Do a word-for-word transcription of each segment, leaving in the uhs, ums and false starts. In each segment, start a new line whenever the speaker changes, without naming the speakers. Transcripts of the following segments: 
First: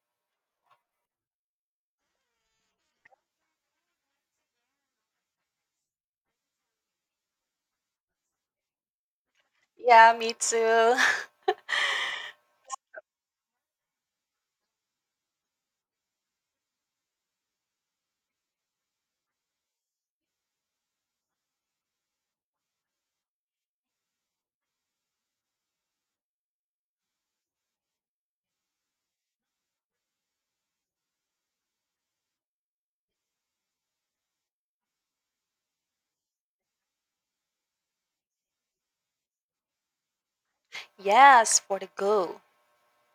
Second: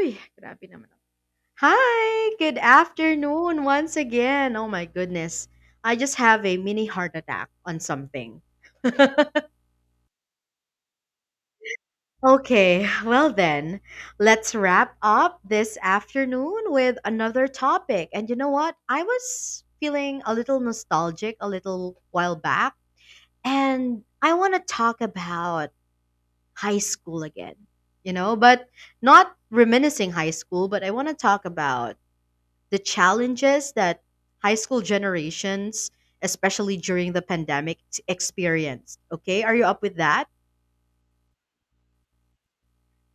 Uy, grabe naman. Hi! Good afternoon once again. Oh my goodness. I just have a mini heart attack on something.
Yeah, me too.
Okay, well then, let's wrap up this afternoon with another topic. And you know what? I was feeling a little nostalgic a little while back, and I want to talk about high school again, you know, but not reminiscing high school, but I want to talk about the challenges that high school generations, especially during the pandemic, t- experienced. Okay, are you up with that?
Yes, for the go.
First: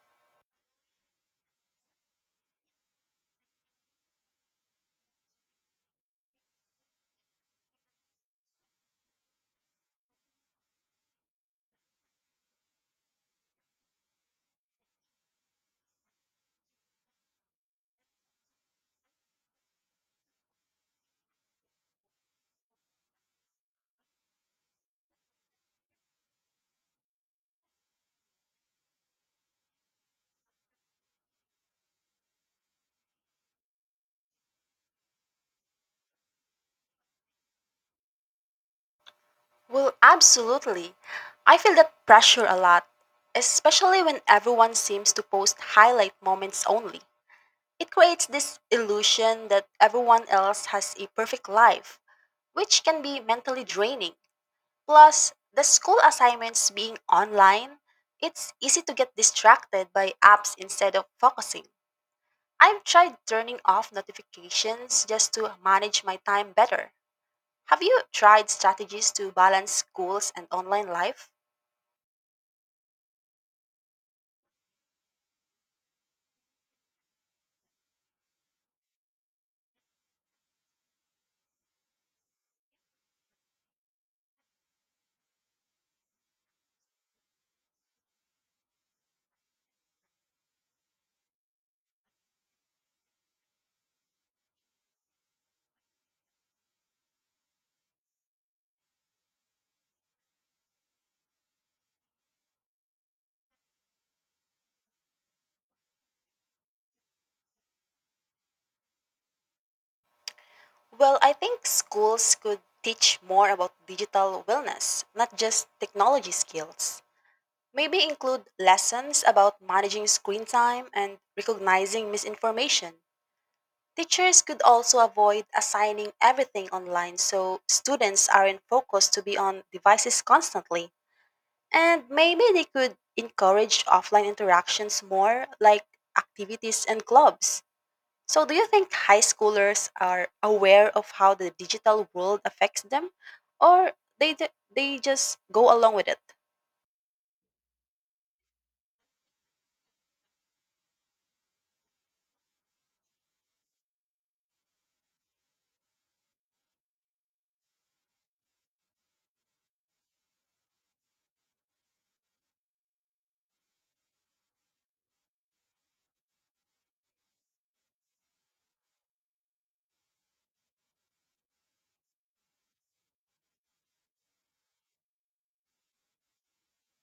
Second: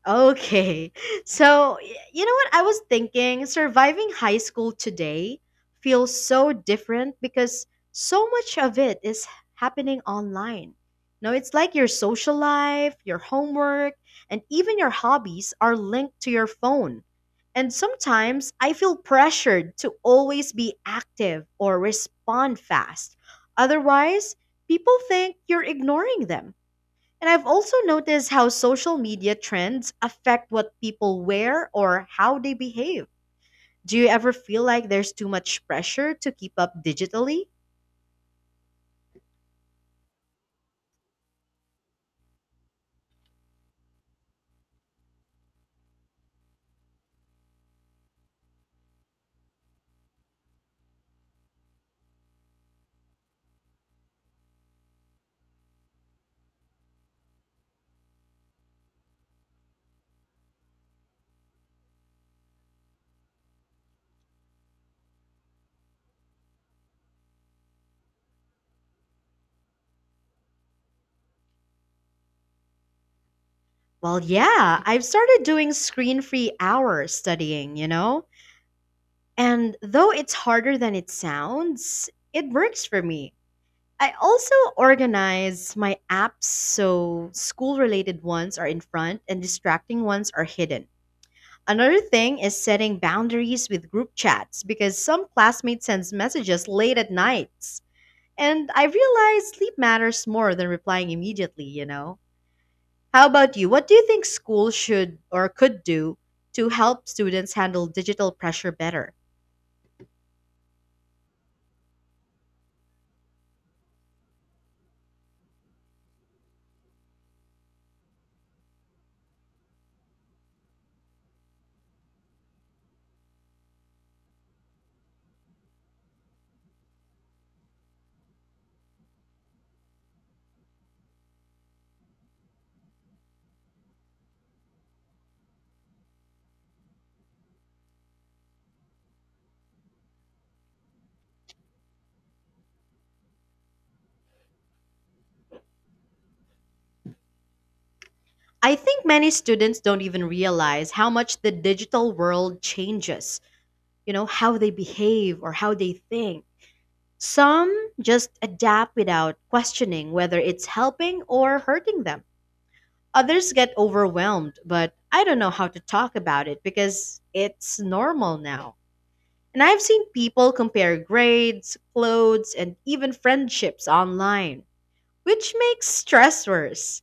Okay. So, y- you know what? I was thinking surviving high school today feels so different because so much of it is happening online. No, it's like your social life, your homework, and even your hobbies are linked to your phone. And sometimes I feel pressured to always be active or respond fast. Otherwise, people think you're ignoring them. And I've also noticed how social media trends affect what people wear or how they behave. Do you ever feel like there's too much pressure to keep up digitally?
Well, absolutely. I feel that pressure a lot, especially when everyone seems to post highlight moments only. It creates this illusion that everyone else has a perfect life, which can be mentally draining. Plus, the school assignments being online, it's easy to get distracted by apps instead of focusing. I've tried turning off notifications just to manage my time better. Have you tried strategies to balance schools and online life?
Well, yeah, I've started doing screen free hours studying, you know? And though it's harder than it sounds, it works for me. I also organize my apps so school related ones are in front and distracting ones are hidden. Another thing is setting boundaries with group chats because some classmates send messages late at nights. And I realize sleep matters more than replying immediately, you know? How about you? What do you think schools should or could do to help students handle digital pressure better?
Well, I think schools could teach more about digital wellness, not just technology skills. Maybe include lessons about managing screen time and recognizing misinformation. Teachers could also avoid assigning everything online so students aren't focused to be on devices constantly. And maybe they could encourage offline interactions more, like activities and clubs. So, do you think high schoolers are aware of how the digital world affects them, or they ju- they just go along with it?
I think many students don't even realize how much the digital world changes, you know, how they behave or how they think. Some just adapt without questioning whether it's helping or hurting them. Others get overwhelmed, but I don't know how to talk about it because it's normal now. And I've seen people compare grades, clothes, and even friendships online, which makes stress worse.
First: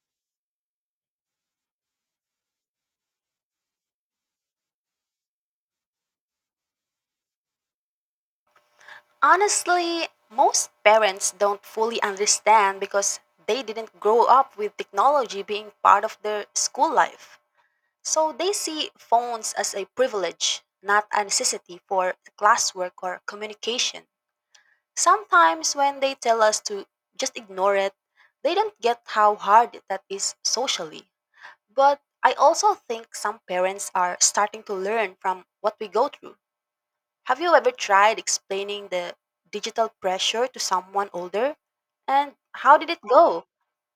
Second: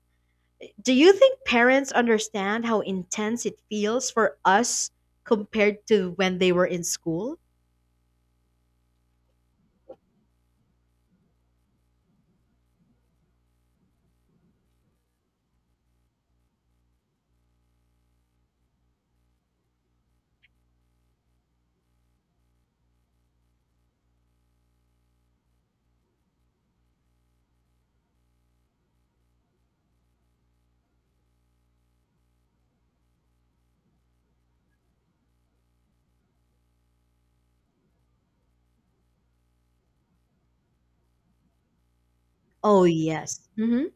Do you think parents understand how intense it feels for us compared to when they were in school?
Honestly, most parents don't fully understand because they didn't grow up with technology being part of their school life. So they see phones as a privilege, not a necessity for classwork or communication. Sometimes when they tell us to just ignore it, they don't get how hard that is socially. But I also think some parents are starting to learn from what we go through. Have you ever tried explaining the digital pressure to someone older? And how
Oh,
did it
yes.
go?
Mhm.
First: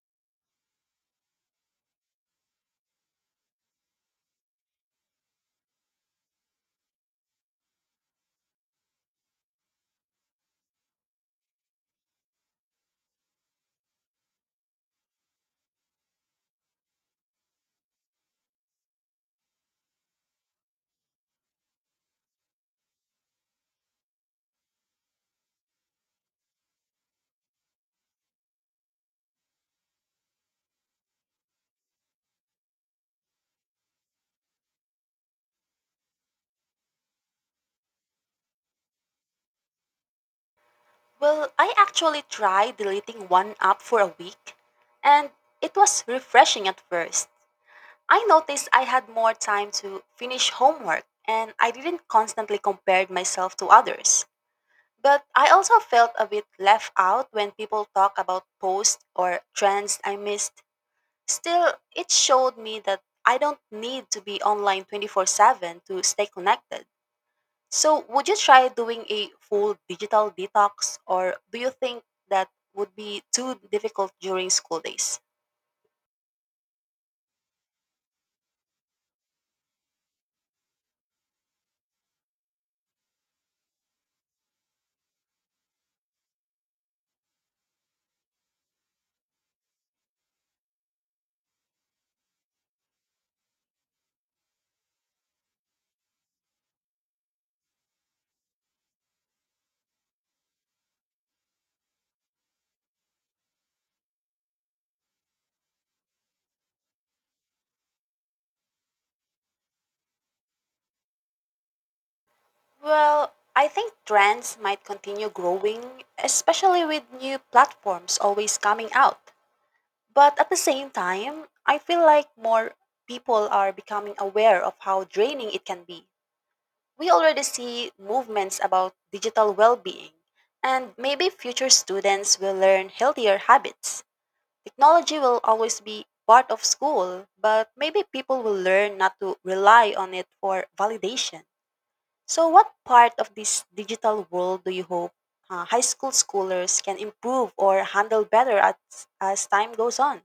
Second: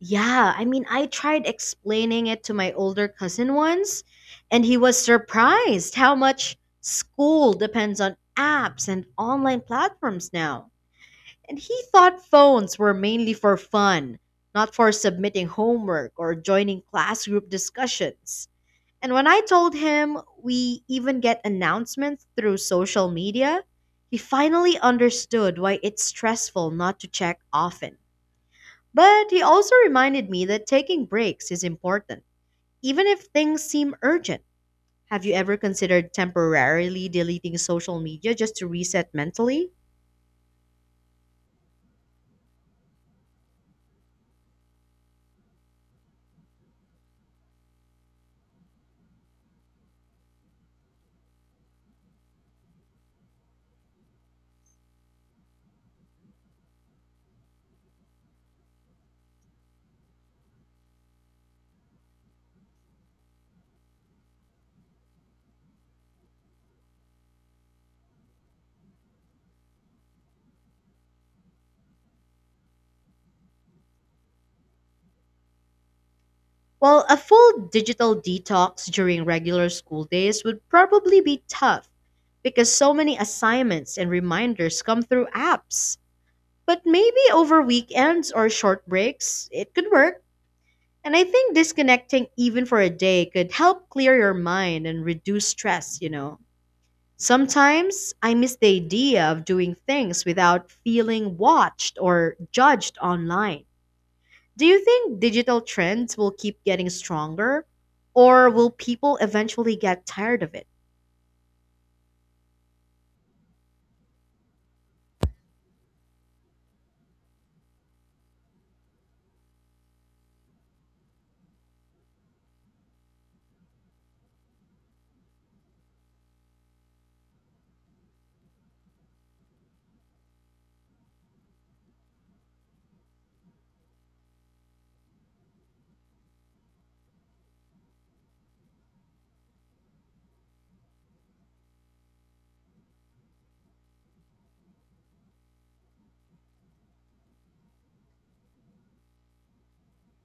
Yeah, I mean, I tried explaining it to my older cousin once, and he was surprised how much school depends on apps and online platforms now. And he thought phones were mainly for fun, not for submitting homework or joining class group discussions. And when I told him we even get announcements through social media, he finally understood why it's stressful not to check often. But he also reminded me that taking breaks is important, even if things seem urgent. Have you ever considered temporarily deleting social media just to reset mentally?
Well, I actually tried deleting one app for a week, and it was refreshing at first. I noticed I had more time to finish homework, and I didn't constantly compare myself to others. But I also felt a bit left out when people talk about posts or trends I missed. Still, it showed me that I don't need to be online twenty-four seven to stay connected. So, would you try doing a full digital detox, or do you think that would be too difficult during school days?
Well, a full digital detox during regular school days would probably be tough because so many assignments and reminders come through apps. But maybe over weekends or short breaks, it could work. And I think disconnecting even for a day could help clear your mind and reduce stress, you know. Sometimes I miss the idea of doing things without feeling watched or judged online. Do you think digital trends will keep getting stronger, or will people eventually get tired of it?
Well, I think trends might continue growing, especially with new platforms always coming out. But at the same time, I feel like more people are becoming aware of how draining it can be. We already see movements about digital well being, and maybe future students will learn healthier habits. Technology will always be part of school, but maybe people will learn not to rely on it for validation. So, what part of this digital world do you hope uh, high school schoolers can improve or handle better as, as time goes on?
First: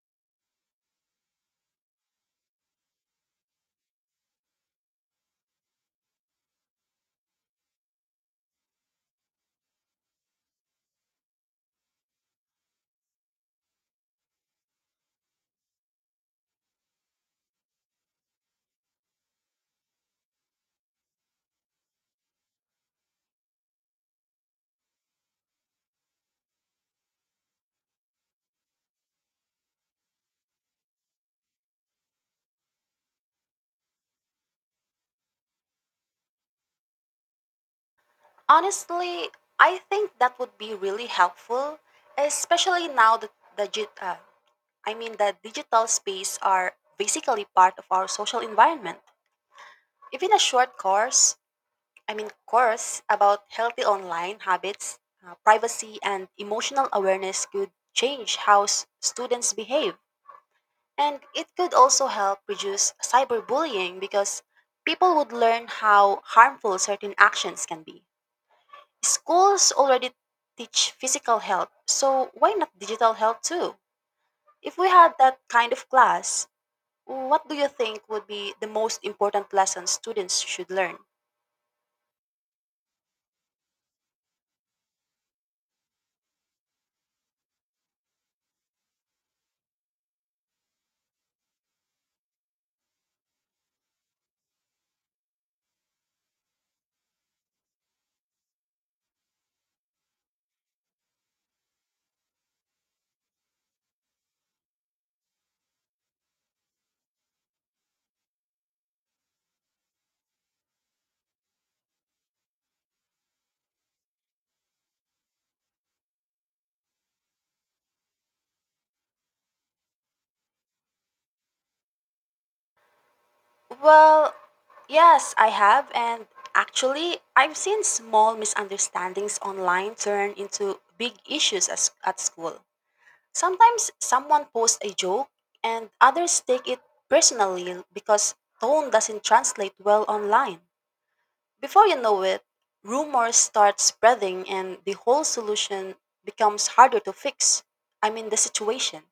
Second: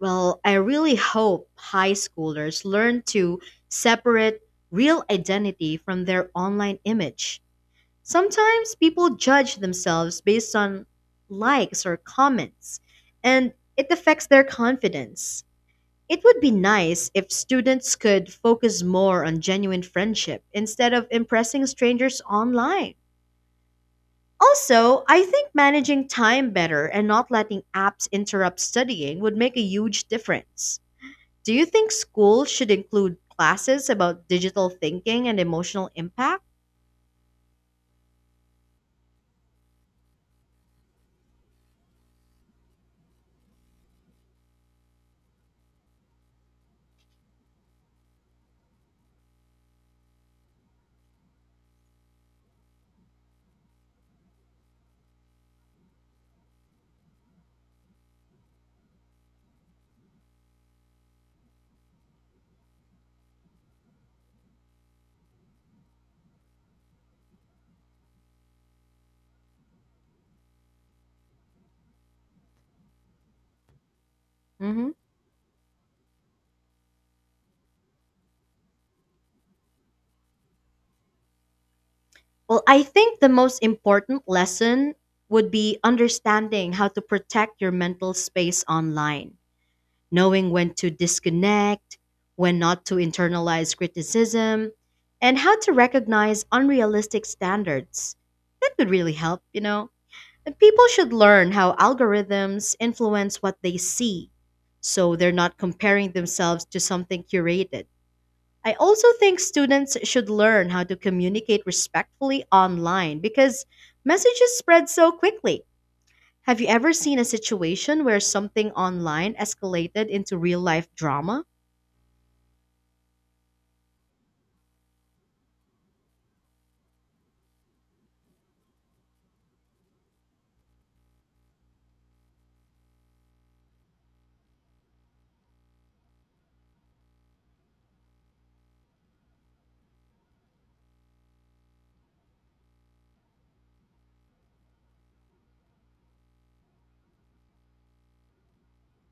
Well, I really hope high schoolers learn to separate real identity from their online image. Sometimes people judge themselves based on likes or comments, and it affects their confidence. It would be nice if students could focus more on genuine friendship instead of impressing strangers online. Also, I think managing time better and not letting apps interrupt studying would make a huge difference. Do you think schools should include classes about digital thinking and emotional impact?
Honestly, I think that would be really helpful, especially now that the gi- uh, I mean the digital space are basically part of our social environment. Even a short course, I mean course about healthy online habits, uh, privacy and emotional awareness could change how s- students behave. And it could also help reduce cyberbullying because people would learn how harmful certain actions can be. Schools already teach physical health, so why not digital health too? If we
Hmm.
had that kind of class, what do you think would be the most important lesson students should learn?
Well, I think the most important lesson would be understanding how to protect your mental space online. Knowing when to disconnect, when not to internalize criticism, and how to recognize unrealistic standards. That could really help, you know. And people should learn how algorithms influence what they see so they're not comparing themselves to something curated. I also think students should learn how to communicate respectfully online because messages spread so quickly. Have you ever seen a situation where something online escalated into real life drama?
Well, yes, I have, and actually, I've seen small misunderstandings online turn into big issues as, at school. Sometimes someone posts a joke, and others take it personally because tone doesn't translate well online. Before you know it, rumors start spreading and the whole solution becomes harder to fix. I mean, the situation.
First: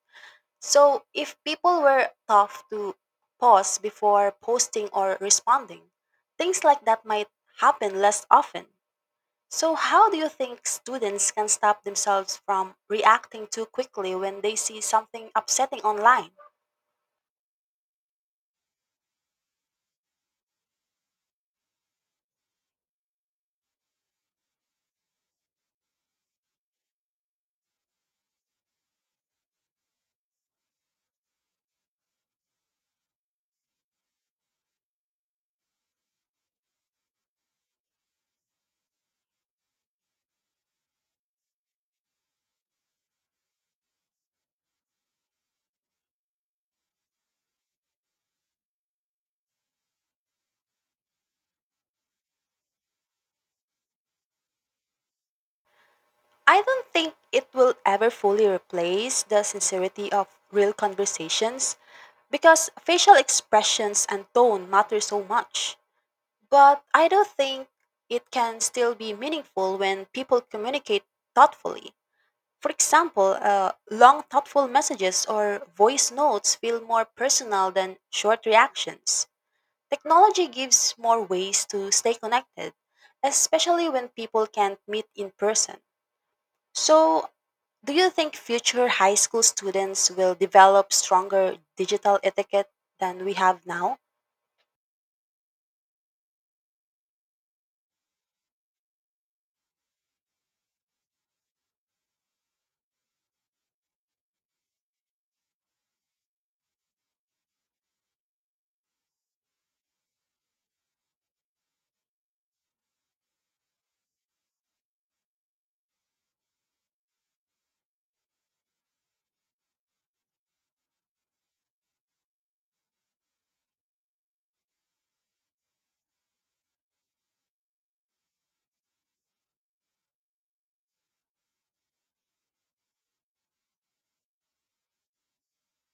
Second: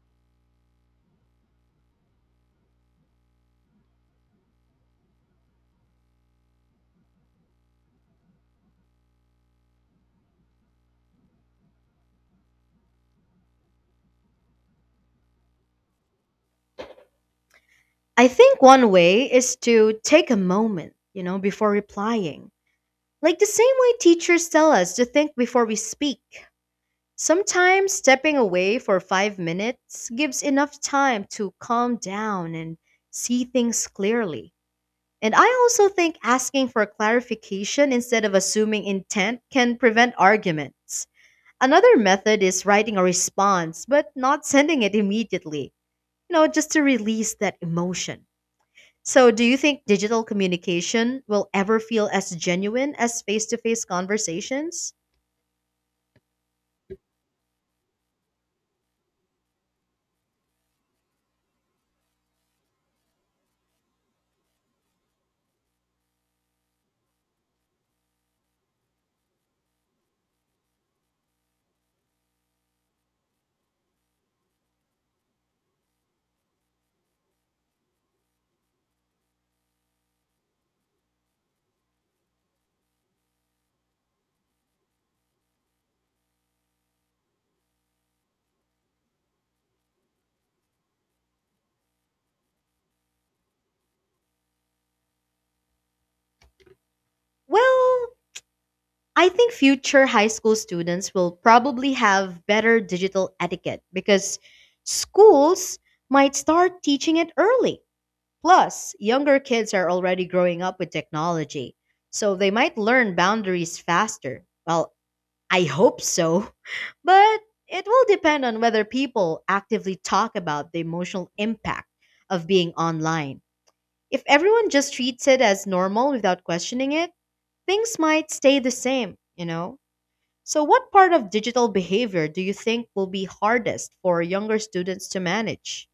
So, if people were tough to pause before posting or responding, things like that might happen less often. So, how do you think students can stop themselves from reacting too quickly when they see something upsetting online?
I think one way is to take a moment, you know, before replying. Like the same way teachers tell us to think before we speak. Sometimes stepping away for five minutes gives enough time to calm down and see things clearly. And I also think asking for clarification instead of assuming intent can prevent arguments. Another method is writing a response, but not sending it immediately, you know, just to release that emotion. So, do you think digital communication will ever feel as genuine as face to face conversations?
I don't think it will ever fully replace the sincerity of real conversations because facial expressions and tone matter so much. But I do think it can still be meaningful when people communicate thoughtfully. For example, uh, long thoughtful messages or voice notes feel more personal than short reactions. Technology gives more ways to stay connected, especially when people can't meet in person. So, do you think future high school students will develop stronger digital etiquette than we have now?
Well, I think future high school students will probably have better digital etiquette because schools might start teaching it early. Plus, younger kids are already growing up with technology, so they might learn boundaries faster, while I hope so. But it will depend on whether people actively talk about the emotional impact of being online. If everyone just treats it as normal without questioning it, things might stay the same, you know? So, what part of digital behavior do you think will be hardest for younger students to manage?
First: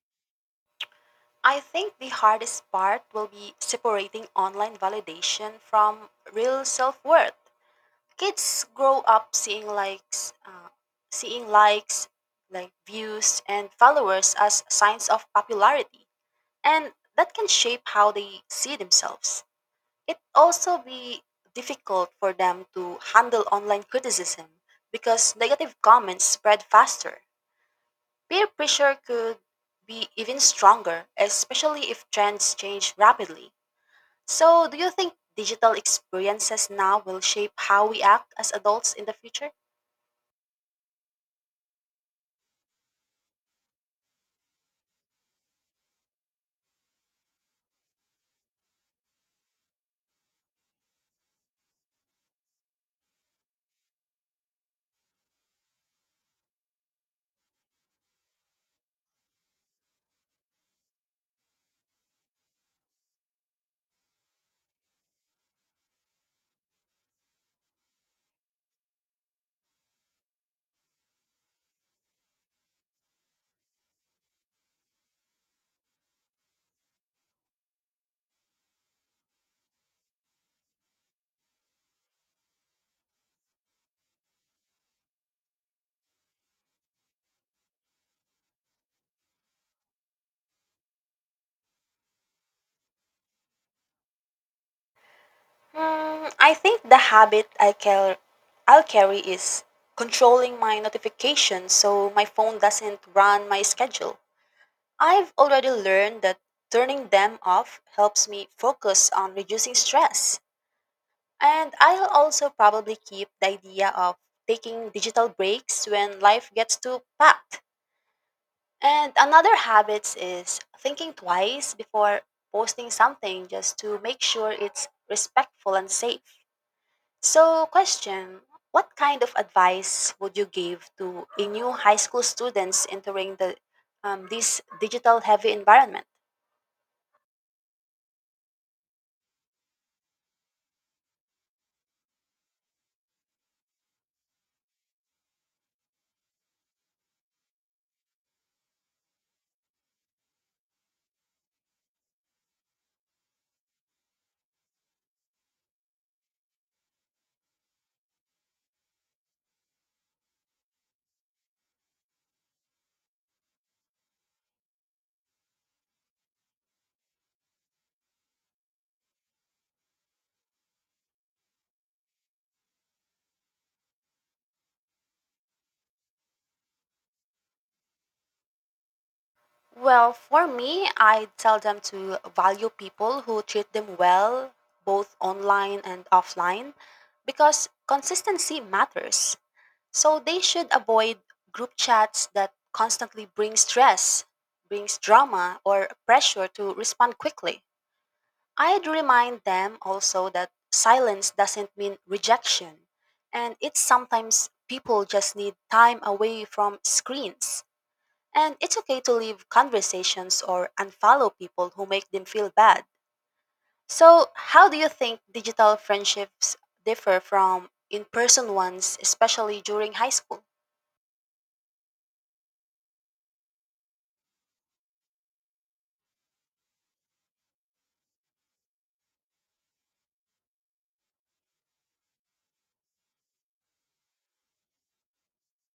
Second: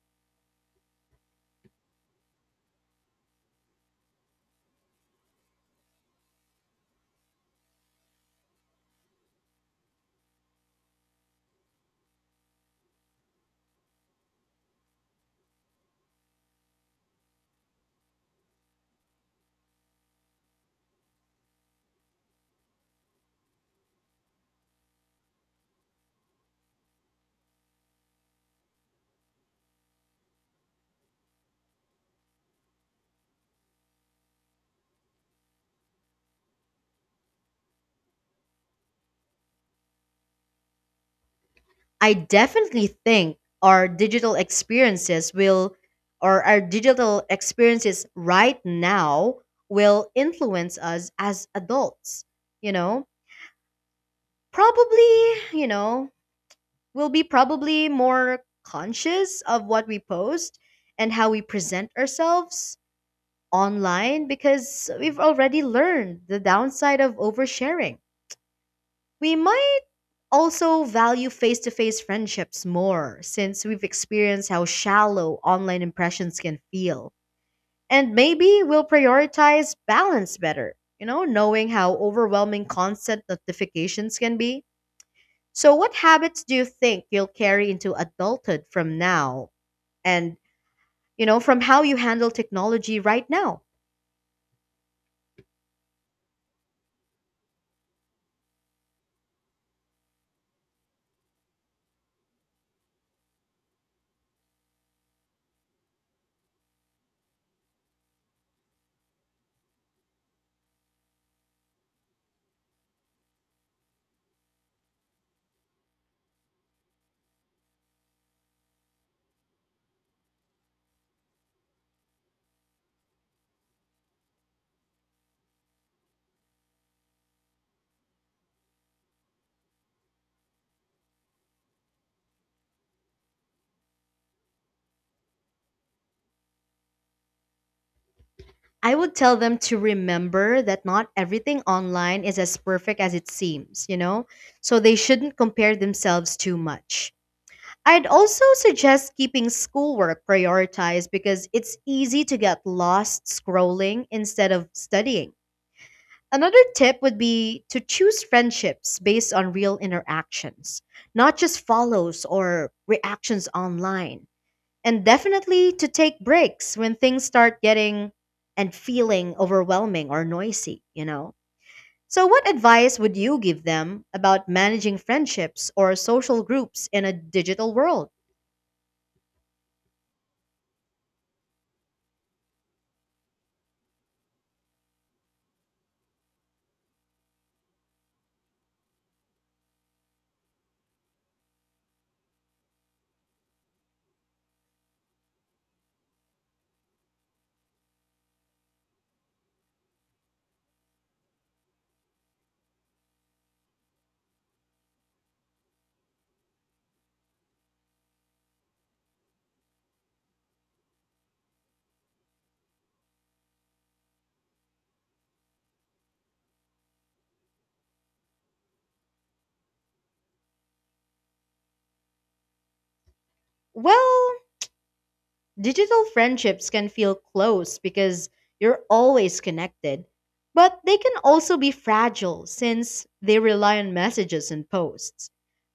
I think the hardest part will be separating online validation from real self-worth. Kids grow up seeing likes, uh, seeing likes, like views and followers as signs of popularity, and that can shape how they see themselves. It also be difficult for them to handle online criticism because negative comments spread faster. Peer pressure could be even stronger, especially if trends change rapidly. So, do you think digital experiences now will shape how we act as adults in the future?
I definitely think our digital experiences will, or our digital experiences right now will influence us as adults. You know, probably, you know, we'll be probably more conscious of what we post and how we present ourselves online because we've already learned the downside of oversharing. We might also value face to face friendships more since we've experienced how shallow online impressions can feel. And maybe we'll prioritize balance better, you know, knowing how overwhelming constant notifications can be. So, what habits do you think you'll carry into adulthood from now and, you know, from how you handle technology right now?
Hmm, I think the habit I car- I'll carry is controlling my notifications so my phone doesn't run my schedule. I've already learned that turning them off helps me focus on reducing stress. And I'll also probably keep the idea of taking digital breaks when life gets too packed. And another habit is thinking twice before posting something just to make sure it's respectful and safe. So, question, what kind of advice would you give to a new high school students entering the um, this digital heavy environment?
I would tell them to remember that not everything online is as perfect as it seems, you know? So they shouldn't compare themselves too much. I'd also suggest keeping schoolwork prioritized because it's easy to get lost scrolling instead of studying. Another tip would be to choose friendships based on real interactions, not just follows or reactions online. And definitely to take breaks when things start getting and feeling overwhelming or noisy, you know? So, what advice would you give them about managing friendships or social groups in a digital world?
Well, for me, I tell them to value people who treat them well, both online and offline, because consistency matters. So they should avoid group chats that constantly bring stress, brings drama, or pressure to respond quickly. I'd remind them also that silence doesn't mean rejection, and it's sometimes people just need time away from screens. And it's okay to leave conversations or unfollow people who make them feel bad. So, how do you think digital friendships differ from in person ones, especially during high school?
Well, digital friendships can feel close because you're always connected, but they can also be fragile since they rely on messages and posts.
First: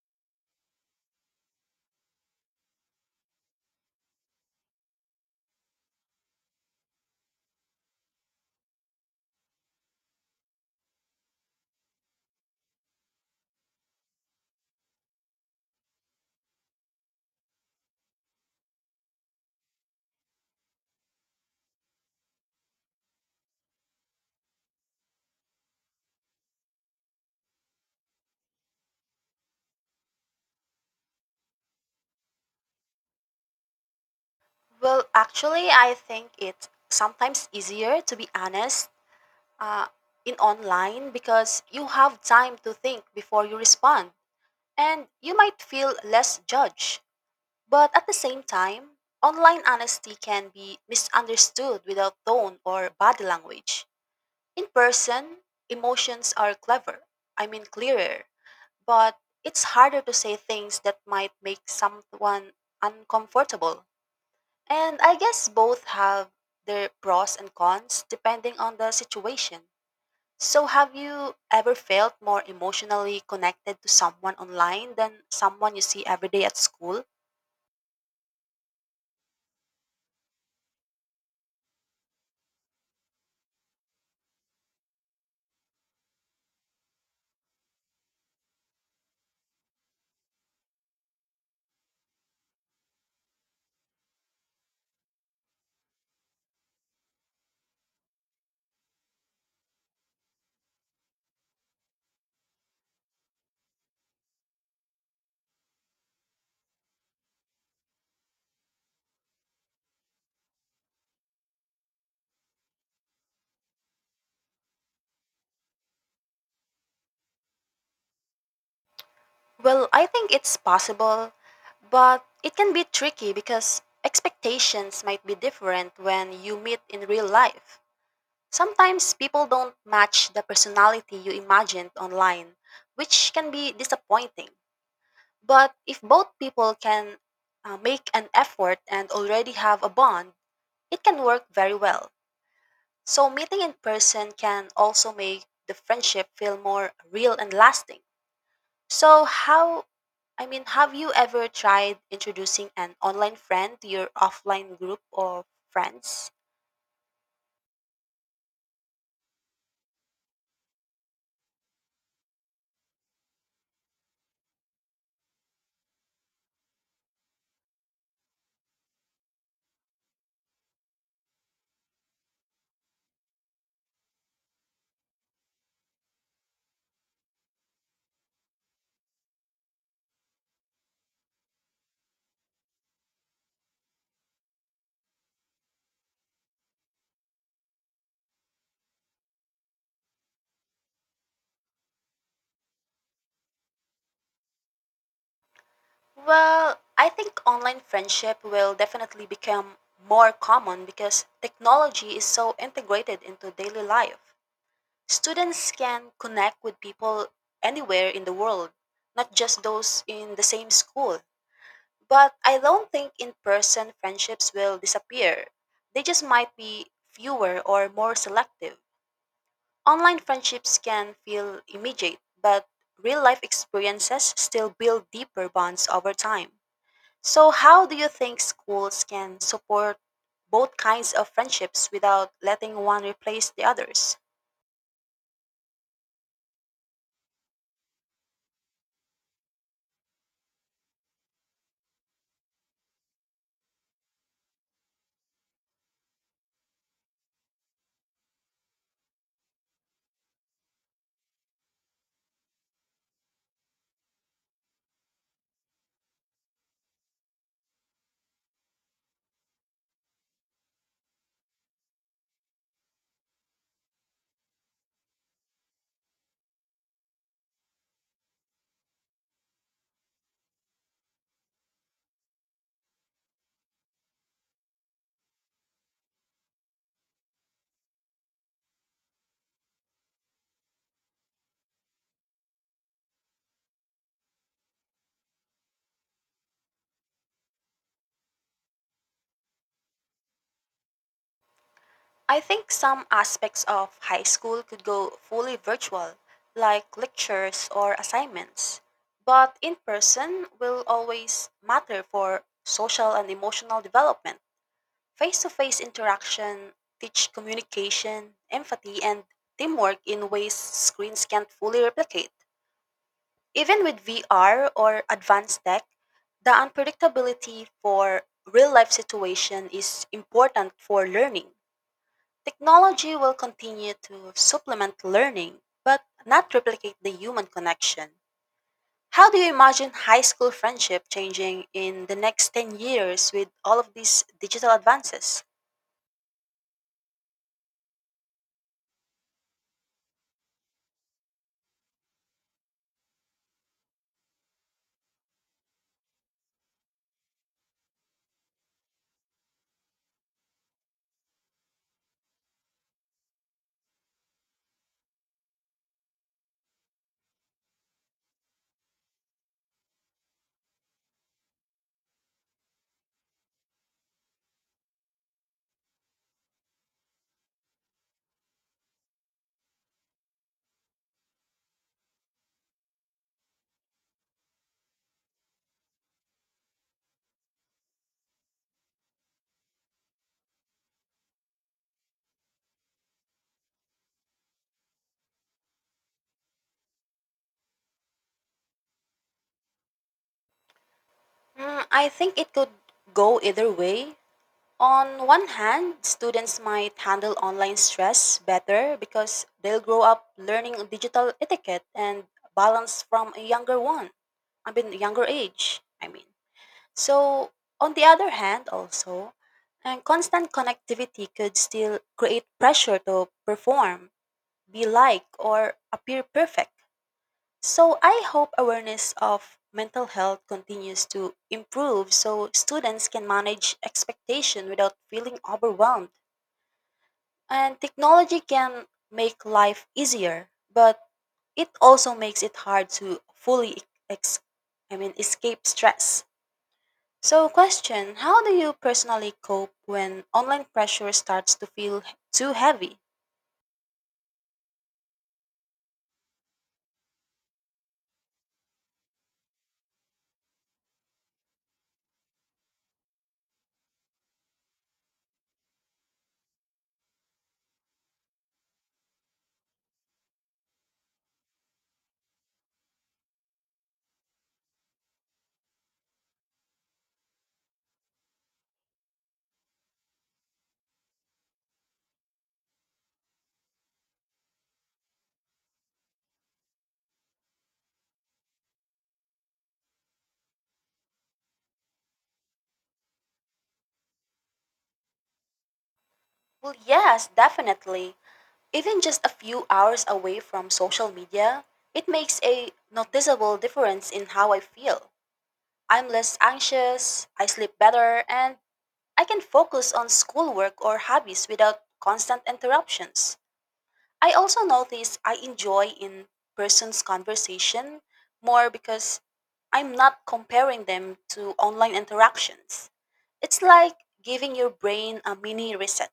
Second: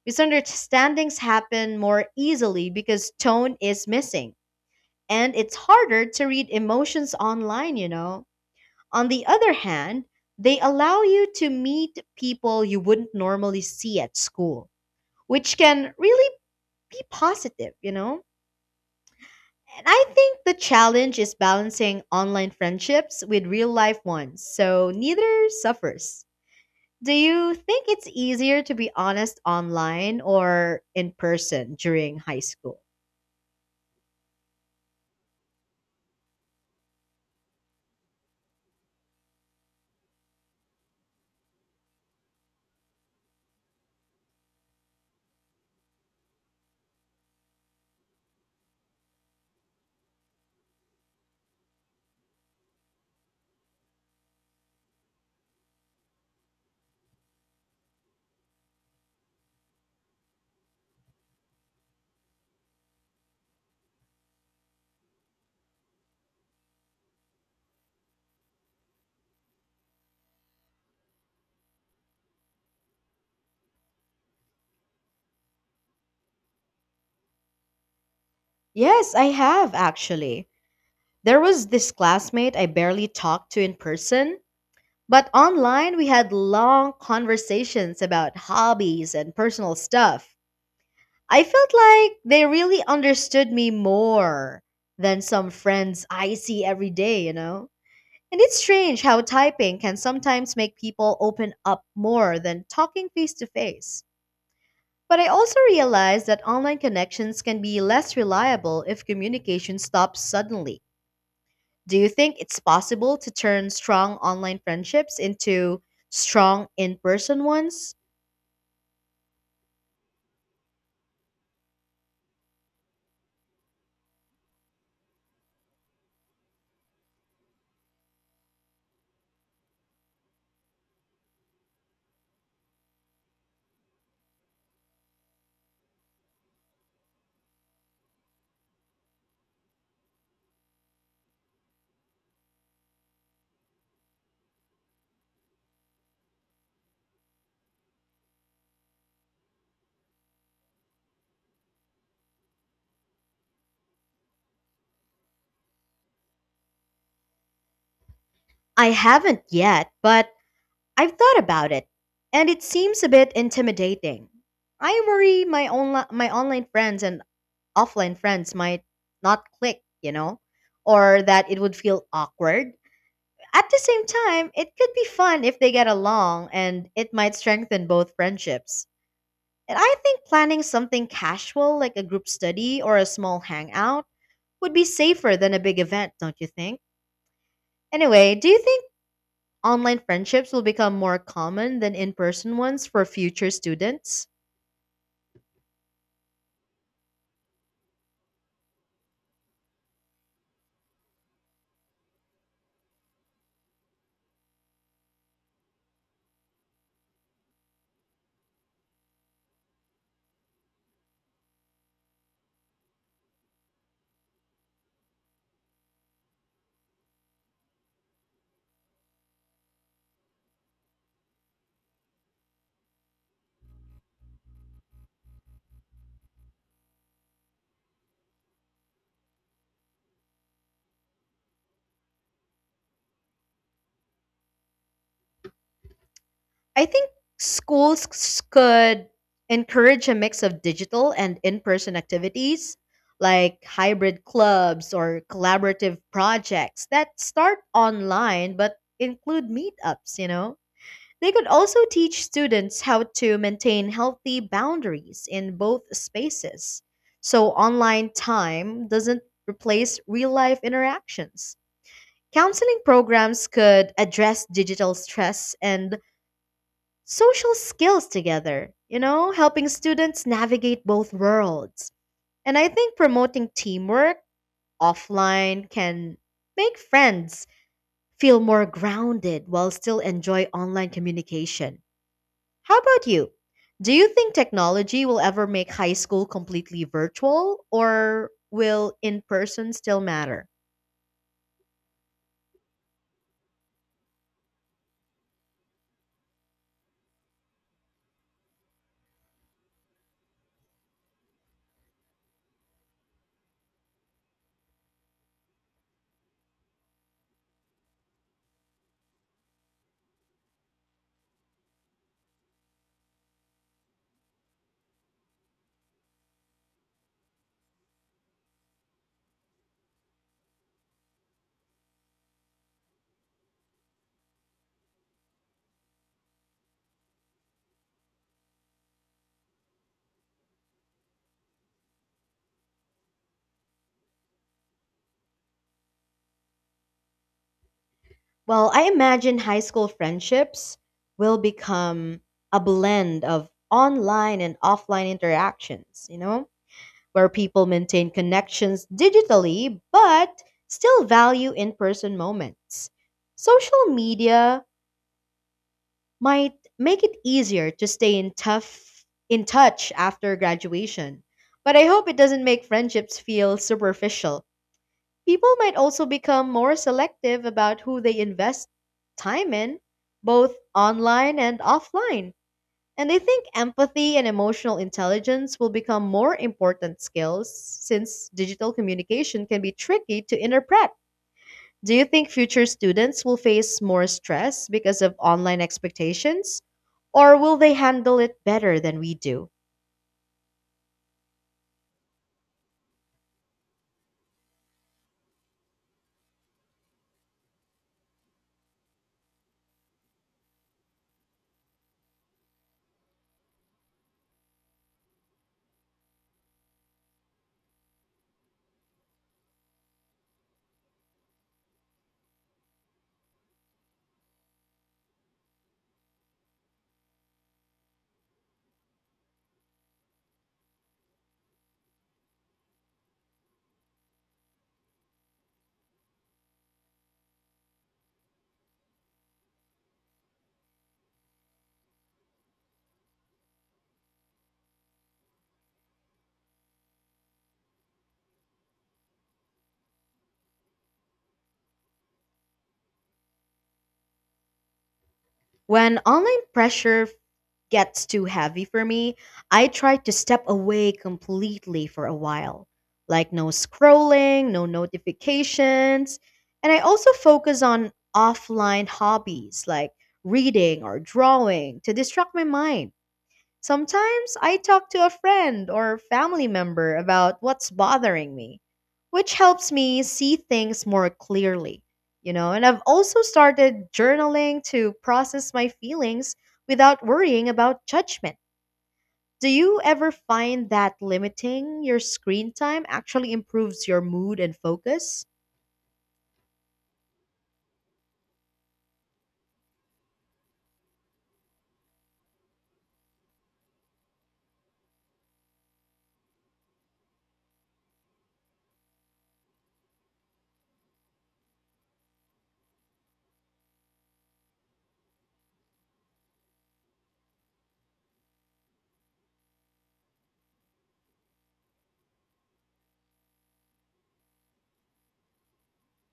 Misunderstandings happen more easily because tone is missing and it's harder to read emotions online, you know. On the other hand, they allow you to meet people you wouldn't normally see at school, which can really be positive, you know. And I think the challenge is balancing online friendships with real life ones, so neither suffers. Do you think it's easier to be honest online or in person during high school?
Well, actually, I think it's sometimes easier to be honest uh, in online because you have time to think before you respond and you might feel less judged. But at the same time, online honesty can be misunderstood without tone or body language. In person, emotions are clever. I mean, clearer. But it's harder to say things that might make someone uncomfortable. And I guess both have their pros and cons depending on the situation. So, have you ever felt more emotionally connected to someone online than someone you see every day at school?
Yes, I have actually. There was this classmate I barely talked to in person, but online we had long conversations about hobbies and personal stuff. I felt like they really understood me more than some friends I see every day, you know? And it's strange how typing can sometimes make people open up more than talking face to face. But I also realized that online connections can be less reliable if communication stops suddenly. Do you think it's possible to turn strong online friendships into strong in person ones?
Well, I think it's possible, but it can be tricky because expectations might be different when you meet in real life. Sometimes people don't match the personality you imagined online, which can be disappointing. But if both people can uh, make an effort and already have a bond, it can work very well. So, meeting in person can also make the friendship feel more real and lasting. So, how, I mean, have you ever tried introducing an online friend to your offline group of friends?
I haven't yet, but I've thought about it, and it seems a bit intimidating. I worry my onli- my online friends and offline friends might not click, you know, or that it would feel awkward. At the same time, it could be fun if they get along and it might strengthen both friendships. And I think planning something casual like a group study or a small hangout would be safer than a big event, don't you think? Anyway, do you think online friendships will become more common than in person ones for future students?
Well, I think online friendship will definitely become more common because technology is so integrated into daily life. Students can connect with people anywhere in the world, not just those in the same school. But I don't think in person friendships will disappear. They just might be fewer or more selective. Online friendships can feel immediate, but real life experiences still build deeper bonds over time. So, how do you think schools can support both kinds of friendships without letting one replace the others?
I think schools c- could encourage a mix of digital and in person activities like hybrid clubs or collaborative projects that start online but include meetups, you know? They could also teach students how to maintain healthy boundaries in both spaces so online time doesn't replace real life interactions. Counseling programs could address digital stress and social skills together, you know, helping students navigate both worlds. And I think promoting teamwork offline can make friends feel more grounded while still enjoy online communication. How about you? Do you think technology will ever make high school completely virtual or will in person still matter?
I think some aspects of high school could go fully virtual, like lectures or assignments, but in person will always matter for social and emotional development. Face to face interaction teach communication, empathy, and teamwork in ways screens can't fully replicate. Even with V R or advanced tech, the unpredictability for real life situation is important for learning. Technology will continue to supplement learning, but not replicate the human connection. How do you imagine high school friendship changing in the next ten years with all of these digital advances?
Well, I imagine high school friendships will become a blend of online and offline interactions, you know, where people maintain connections digitally but still value in person moments. Social media might make it easier to stay in tough in touch after graduation. But I hope it doesn't make friendships feel superficial. People might also become more selective about who they invest time in, both online and offline. And I think empathy and emotional intelligence will become more important skills since digital communication can be tricky to interpret. Do you think future students will face more stress because of online expectations, or will they handle it better than we do?
Mm, I think it could go either way. On one hand, students might handle online stress better because they'll grow up learning digital etiquette and balance from a younger one. I mean, younger age, I mean. So, on the other hand, also, and constant connectivity could still create pressure to perform, be like, or appear perfect. So I hope awareness of mental health continues to improve so students can manage expectation without feeling overwhelmed. And technology can make life easier, but it also makes it hard to fully e-, ex- I mean escape stress. So question, how do you personally cope when online pressure starts to feel too heavy?
When online pressure f- gets too heavy for me, I try to step away completely for a while. Like no scrolling, no notifications. And I also focus on offline hobbies like reading or drawing to distract my mind. Sometimes I talk to a friend or family member about what's bothering me, which helps me see things more clearly. You know, and I've also started journaling to process my feelings without worrying about judgment. Do you ever find that limiting your screen time actually improves your mood and focus?
Well, yes, definitely. Even just a few hours away from social media, it makes a noticeable difference in how I feel. I'm less anxious, I sleep better, and I can focus on schoolwork or hobbies without constant interruptions. I also notice I enjoy in person's conversation more because I'm not comparing them to online interactions. It's like giving your brain a mini reset.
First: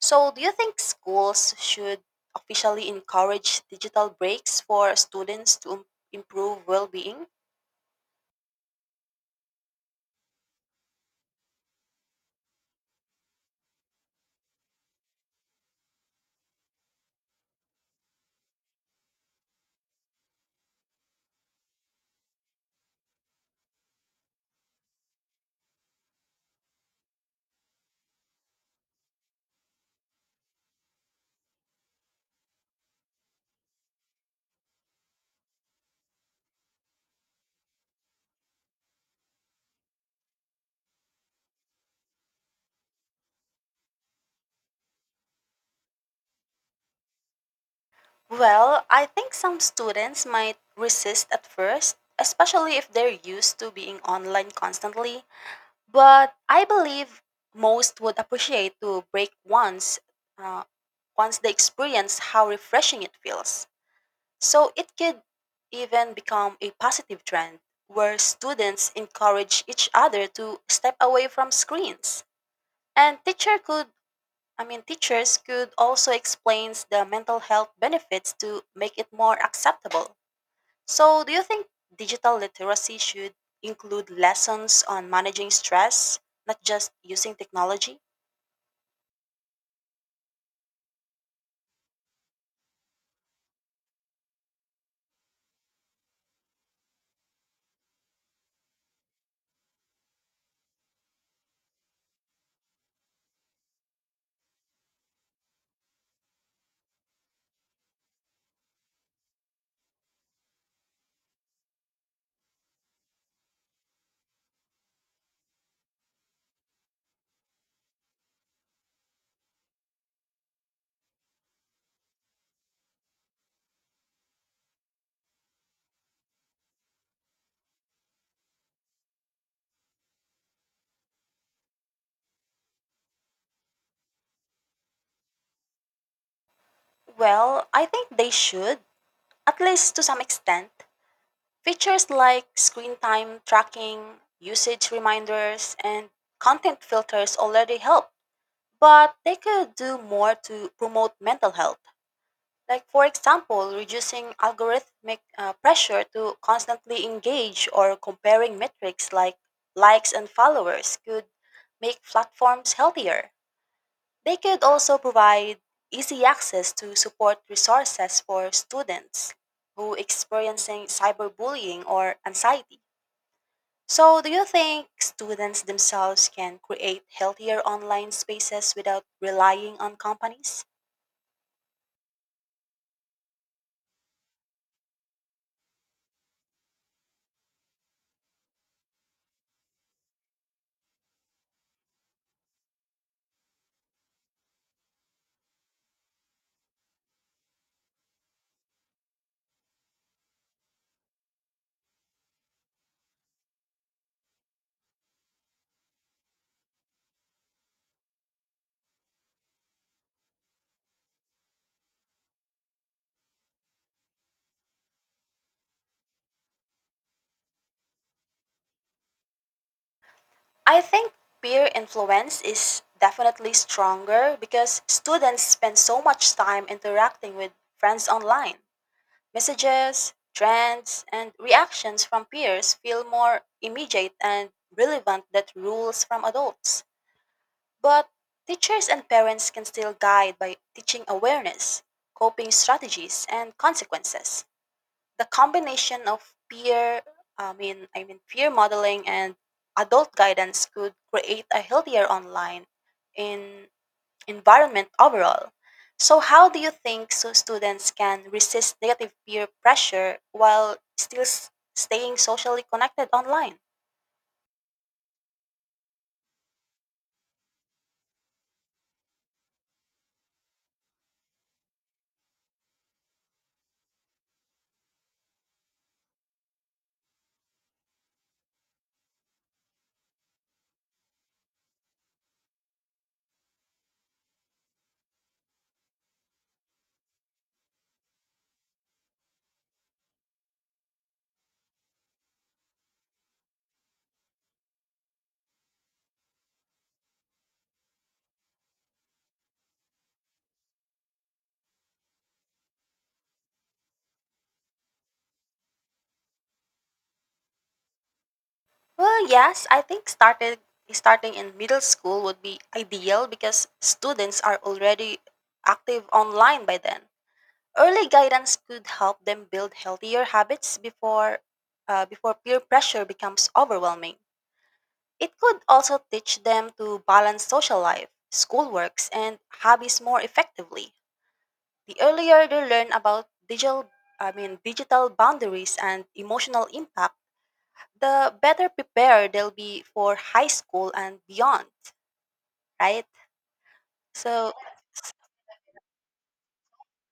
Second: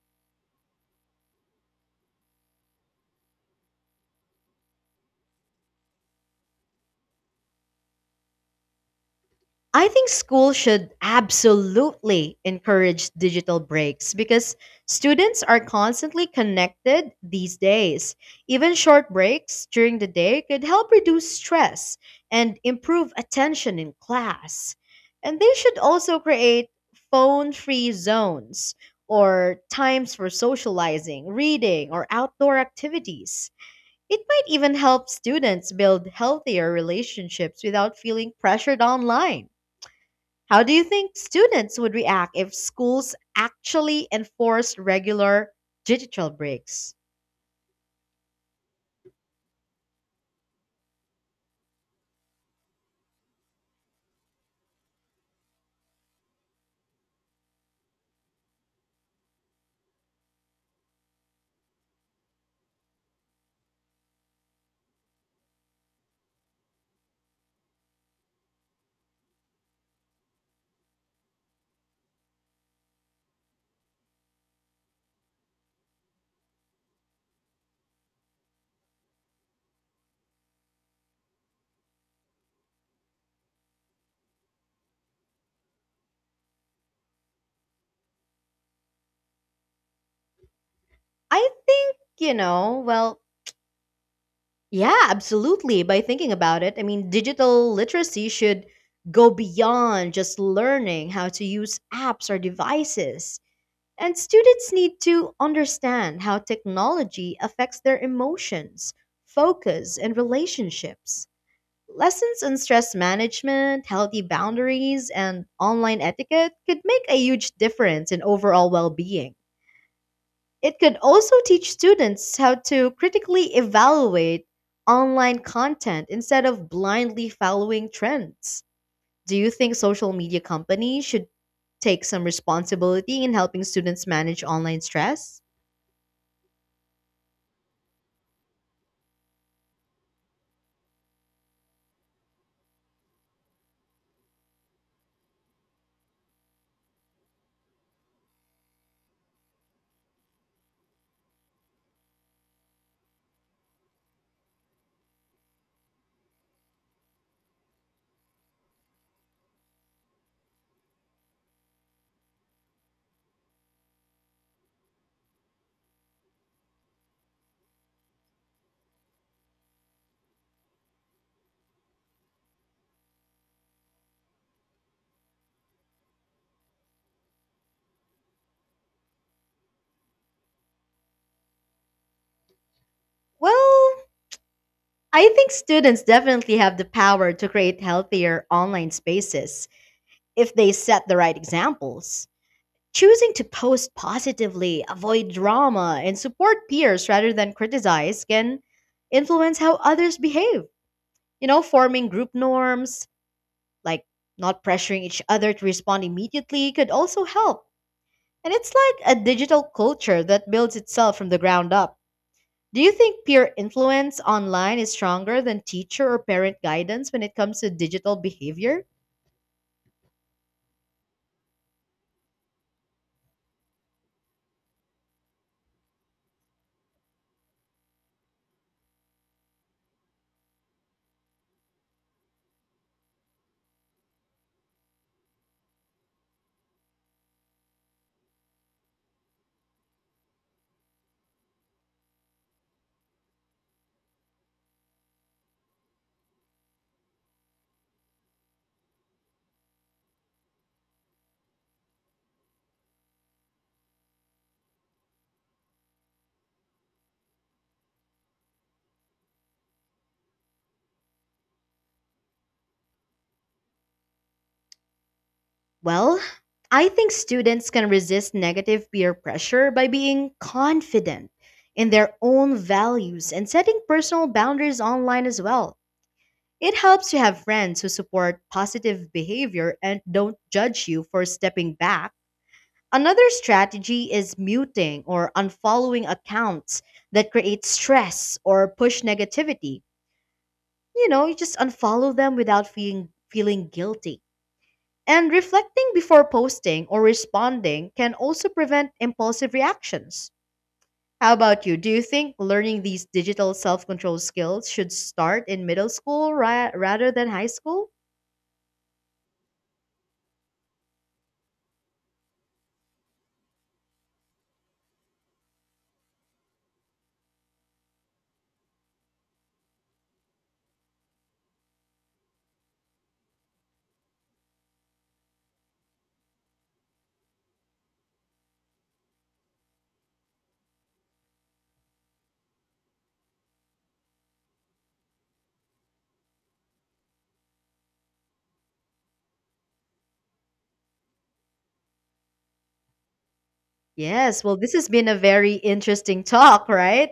So, do you think schools should officially encourage digital breaks for students to im- improve well being?
I think schools should absolutely encourage digital breaks because students are constantly connected these days. Even short breaks during the day could help reduce stress and improve attention in class. And they should also create phone free zones or times for socializing, reading, or outdoor activities. It might even help students build healthier relationships without feeling pressured online. How do you think students would react if schools actually enforced regular digital breaks?
Well, I think some students might resist at first, especially if they're used to being online constantly. But I believe most would appreciate to break once, uh, once they experience how refreshing it feels. So it could even become a positive trend where students encourage each other to step away from screens. And teacher could I mean teachers could also explain the mental health benefits to make it more acceptable. So do you think digital literacy should include lessons on managing stress, not just using technology?
I think, you know, well, yeah, absolutely. By thinking about it, I mean, digital literacy should go beyond just learning how to use apps or devices. And students need to understand how technology affects their emotions, focus, and relationships. Lessons on stress management, healthy boundaries, and online etiquette could make a huge difference in overall well being. It could also teach students how to critically evaluate online content instead of blindly following trends. Do you think social media companies should take some responsibility in helping students manage online stress?
Well, I think they should, at least to some extent. Features like screen time tracking, usage reminders, and content filters already help, but they could do more to promote mental health. Like, for example, reducing algorithmic uh, pressure to constantly engage or comparing metrics like likes and followers could make platforms healthier. They could also provide easy access to support resources for students who experiencing cyberbullying or anxiety. So, do you think students themselves can create healthier online spaces without relying on companies?
Well, I think students definitely have the power to create healthier online spaces if they set the right examples. Choosing to post positively, avoid drama, and support peers rather than criticize can influence how others behave. You know, forming group norms, like not pressuring each other to respond immediately, could also help. And it's like a digital culture that builds itself from the ground up. Do you think peer influence online is stronger than teacher or parent guidance when it comes to digital behavior?
I think peer influence is definitely stronger because students spend so much time interacting with friends online. Messages, trends, and reactions from peers feel more immediate and relevant than rules from adults. But teachers and parents can still guide by teaching awareness, coping strategies, and consequences. The combination of peer I mean I mean peer modeling and adult guidance could create a healthier online in environment overall. So how do you think so students can resist negative peer pressure while still s- staying socially connected online?
Well, I think students can resist negative peer pressure by being confident in their own values and setting personal boundaries online as well. It helps to have friends who support positive behavior and don't judge you for stepping back. Another strategy is muting or unfollowing accounts that create stress or push negativity. You know, you just unfollow them without feeling feeling guilty. And reflecting before posting or responding can also prevent impulsive reactions. How about you? Do you think learning these digital self-control skills should start in middle school ra- rather than high school?
Well, yes, I think started starting in middle school would be ideal because students are already active online by then. Early guidance could help them build healthier habits before, uh, before peer pressure becomes overwhelming. It could also teach them to balance social life, schoolworks, and hobbies more effectively. The earlier they learn about digital, I mean, digital boundaries and emotional impact, the better prepared they'll be for high school and beyond, right?
Yes,
So,
well, this has been a very interesting talk, right?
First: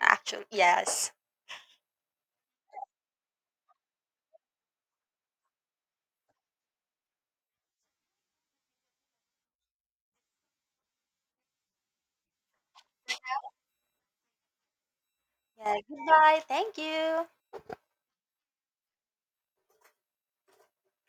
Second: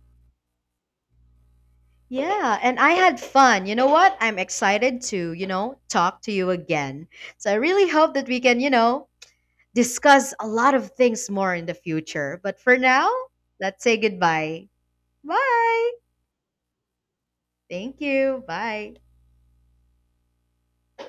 actually, yes.
Yeah, and I had fun. You know what? I'm excited to, you know, talk to you again. So I really hope that we can, you know, discuss a lot of things more in the future. But for now, let's say goodbye.
Yeah,
Bye.
goodbye. Thank you.
Thank you. Bye.